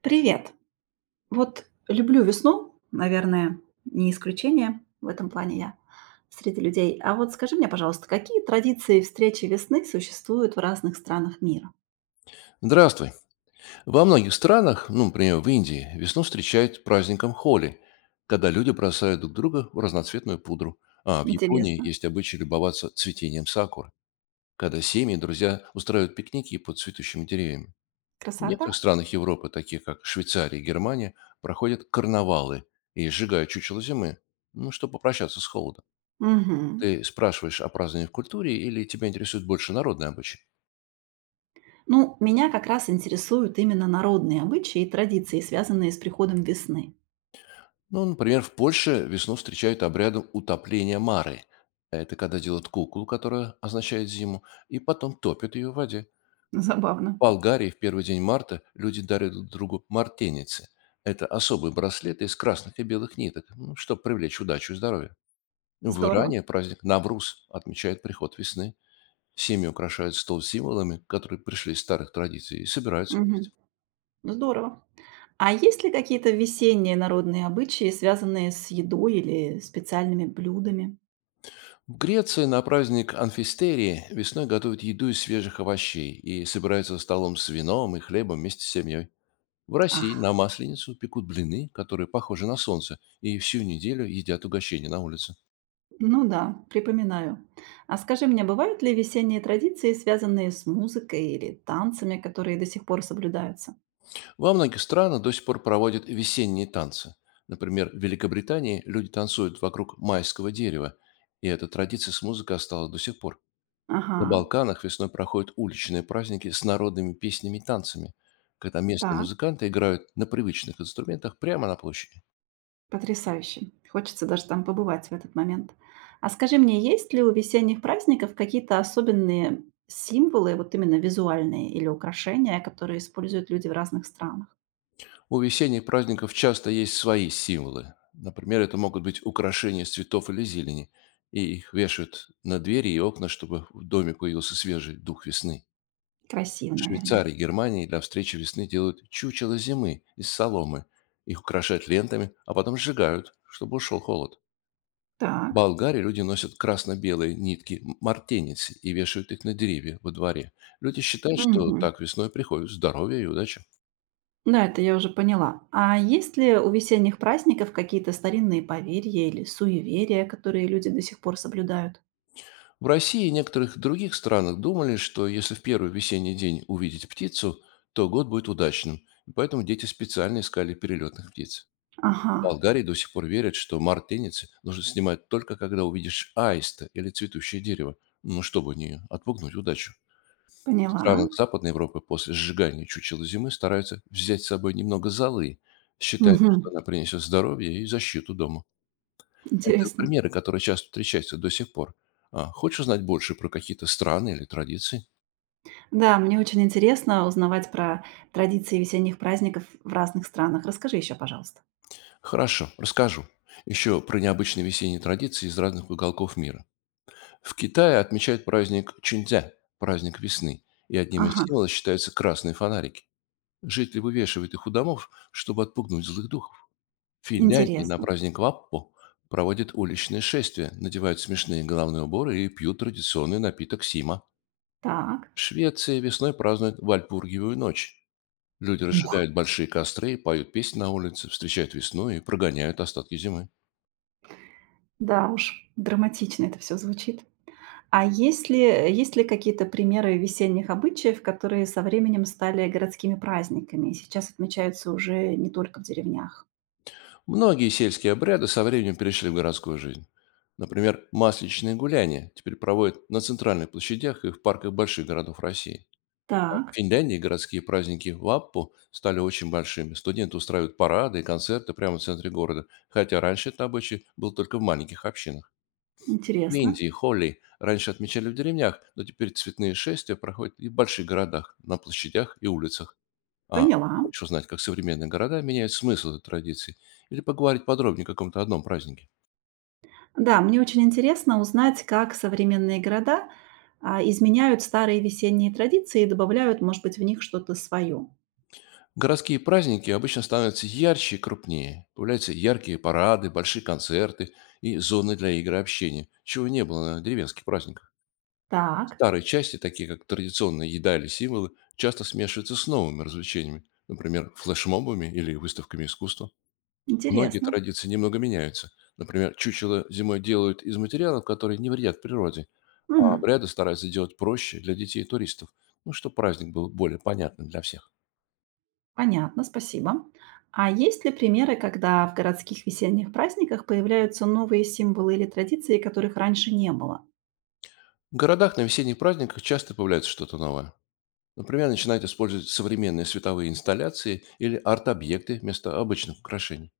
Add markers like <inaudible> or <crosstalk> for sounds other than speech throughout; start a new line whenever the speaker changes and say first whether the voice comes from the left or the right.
right: Привет. Вот люблю весну, наверное, не исключение в этом плане я среди людей. А вот скажи мне, пожалуйста, какие традиции встречи весны существуют в разных странах мира?
left: Здравствуй. Во многих странах, например, в Индии, весну встречают праздником Холи, когда люди бросают друг друга в разноцветную пудру. А в Японии
right: Интересно.
left: есть обычай любоваться цветением сакуры, когда семьи и друзья устраивают пикники под цветущими деревьями. В
right: Красота?
left: некоторых странах Европы, таких как Швейцария и Германия, проходят карнавалы и сжигают чучело зимы, ну, чтобы попрощаться с холодом.
right: Мгм.
left: Ты спрашиваешь о праздновании в культуре или тебя интересует больше народные обычаи?
right: Ну, меня как раз интересуют именно народные обычаи и традиции, связанные с приходом весны.
left: Ну, Например, в Польше весну встречают обрядом утопления Мары. Это когда делают куклу, которая означает зиму, и потом топят ее в воде.
right: <laughs> Забавно.
left: В Болгарии в первый день марта люди дарят друг другу мартеницы. Это особые браслеты из красных и белых ниток, чтобы привлечь удачу и здоровье. В
right: Здорово.
left: Иране праздник Навруз отмечает приход весны. Семьи украшают стол символами, которые пришли из старых традиций, и собираются вместе.
right: Мгм. Здорово. А есть ли какие-то весенние народные обычаи, связанные с едой или специальными блюдами?
left: В Греции на праздник Анфистерии весной готовят еду из свежих овощей и собираются за столом с вином и хлебом вместе с семьей. В России
right: Ах,
left: на Масленицу пекут блины, которые похожи на солнце, и всю неделю едят угощения на улице.
right: ну да, припоминаю. А скажи мне, бывают ли весенние традиции, связанные с музыкой или танцами, которые до сих пор соблюдаются?
left: Во многих странах до сих пор проводят весенние танцы. Например, в Великобритании люди танцуют вокруг майского дерева, и эта традиция с музыкой осталась до сих пор.
right: Ага,
left: На Балканах весной проходят уличные праздники с народными песнями и танцами, когда местные
right: так,
left: музыканты играют на привычных инструментах прямо на площади.
right: потрясающе. Хочется даже там побывать в этот момент. А скажи мне, есть ли у весенних праздников какие-то особенные символы, вот именно визуальные или украшения, которые используют люди в разных странах?
left: У весенних праздников часто есть свои символы. Например, это могут быть украшения из цветов или зелени, и их вешают на двери и окна, чтобы в доме появился свежий дух весны.
right: Красиво,
left: В
right: наверное.
left: Швейцарии и Германии для встречи весны делают чучело зимы из соломы. Их украшают лентами, а потом сжигают, чтобы ушел холод.
right: Так.
left: Болгарии люди носят красно-белые нитки мартеницы и вешают их на деревья во дворе. Люди считают, что
right: Мгм.
left: так весной приходит здоровье и удача.
right: Да, это я уже поняла. А есть ли у весенних праздников какие-то старинные поверья или суеверия, которые люди до сих пор соблюдают?
left: В России и некоторых других странах думали, что если в первый весенний день увидеть птицу, то год будет удачным, и поэтому дети специально искали перелетных птиц.
right: Ага,
left: В Болгарии до сих пор верят, что мартеницы нужно снимать только когда увидишь аиста или цветущее дерево, ну, чтобы не отпугнуть удачу. В
right: поняла.
left: странах Западной Европы после сжигания чучела зимы стараются взять с собой немного золы, считая, что
right: Мгм.
left: она принесет здоровье и защиту дома. Это
right: Интересно.
left: примеры, которые часто встречаются до сих пор. А, хочешь узнать больше про какие-то страны или традиции?
right: Да, мне очень интересно узнавать про традиции весенних праздников в разных странах. Расскажи еще, пожалуйста.
left: Хорошо, расскажу. Еще про необычные весенние традиции из разных уголков мира. В Китае отмечают праздник Чунцзя, праздник весны, и одним из
right: Ага,
left: символов считаются красные фонарики. Жители вывешивают их у домов, чтобы отпугнуть злых духов. В Финляндии на
right: интересно.
left: праздник Ваппу проводят уличные шествия, надевают смешные головные уборы и пьют традиционный напиток сима.
right: Так.
left: Швеция весной празднует Вальпургиевую ночь. Люди
right: Ух,
left: разжигают большие костры, поют песни на улице, встречают весну и прогоняют остатки зимы.
right: да уж, драматично это все звучит. А есть ли, есть ли какие-то примеры весенних обычаев, которые со временем стали городскими праздниками и сейчас отмечаются уже не только в деревнях?
left: Многие сельские обряды со временем перешли в городскую жизнь. Например, масличные гуляния теперь проводят на центральных площадях и в парках больших городов России. В
right: Так,
left: Финляндии городские праздники Ваппу стали очень большими. Студенты устраивают парады и концерты прямо в центре города, хотя раньше этот обычай был только в маленьких общинах. В
right: интересно.
left: Индии Холли раньше отмечали в деревнях, но теперь цветные шествия проходят и в больших городах, на площадях и улицах. А
right: Поняла.
left: хочешь узнать, как современные города меняют смысл этой традиции? Или поговорить подробнее о каком-то одном празднике?
right: Да, мне очень интересно узнать, как современные города изменяют старые весенние традиции и добавляют, может быть, в них что-то свое.
left: Городские праздники обычно становятся ярче и крупнее. Появляются яркие парады, большие концерты и зоны для игр и общения, чего не было на деревенских праздниках.
right: Так,
left: Старые части, такие как традиционная еда или символы, часто смешиваются с новыми развлечениями, например, флешмобами или выставками искусства. Многие
right: интересно.
left: традиции немного меняются. Например, чучело зимой делают из материалов, которые не вредят природе, а
right: Мгм.
left: обряды стараются делать проще для детей и туристов, ну, чтобы праздник был более понятным для всех.
right: Понятно, спасибо. А есть ли примеры, когда в городских весенних праздниках появляются новые символы или традиции, которых раньше не было?
left: В городах на весенних праздниках часто появляется что-то новое. Например, начинают использовать современные световые инсталляции или арт-объекты вместо обычных украшений.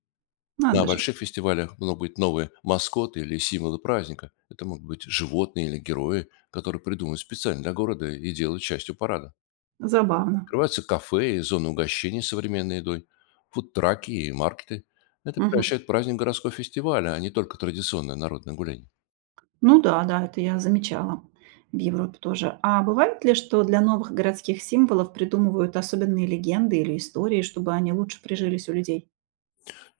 left: На
right: Надо же,
left: больших фестивалях могут быть новые маскоты или символы праздника. Это могут быть животные или герои, которые придуманы специально для города и делают частью парада.
right: забавно.
left: Открываются кафе и зоны угощений с современной едой, фудтраки и маркеты. Это
right: Мгм.
left: превращает праздник в городской фестиваль, а не только традиционное народное гуляние.
right: Ну да, да, это я замечала в Европе тоже. А бывает ли, что для новых городских символов придумывают особенные легенды или истории, чтобы они лучше прижились у людей?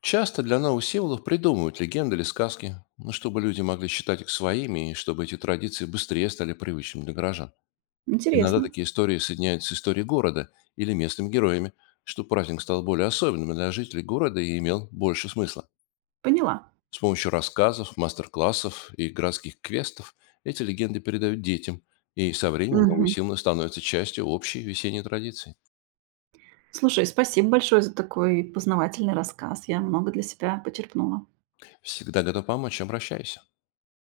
left: Часто для новых символов придумывают легенды или сказки, чтобы люди могли считать их своими и чтобы эти традиции быстрее стали привычными для горожан. Иногда
right: Интересно.
left: такие истории соединяются с историей города или местными героями, что праздник стал более особенным для жителей города и имел больше смысла.
right: Поняла.
left: С помощью рассказов, мастер-классов и городских квестов эти легенды передают детям, и со временем новые
right: Мгм.
left: символы становятся частью общей весенней традиции.
right: Слушай, спасибо большое за такой познавательный рассказ. Я много для себя почерпнула.
left: Всегда готов помочь, обращайся.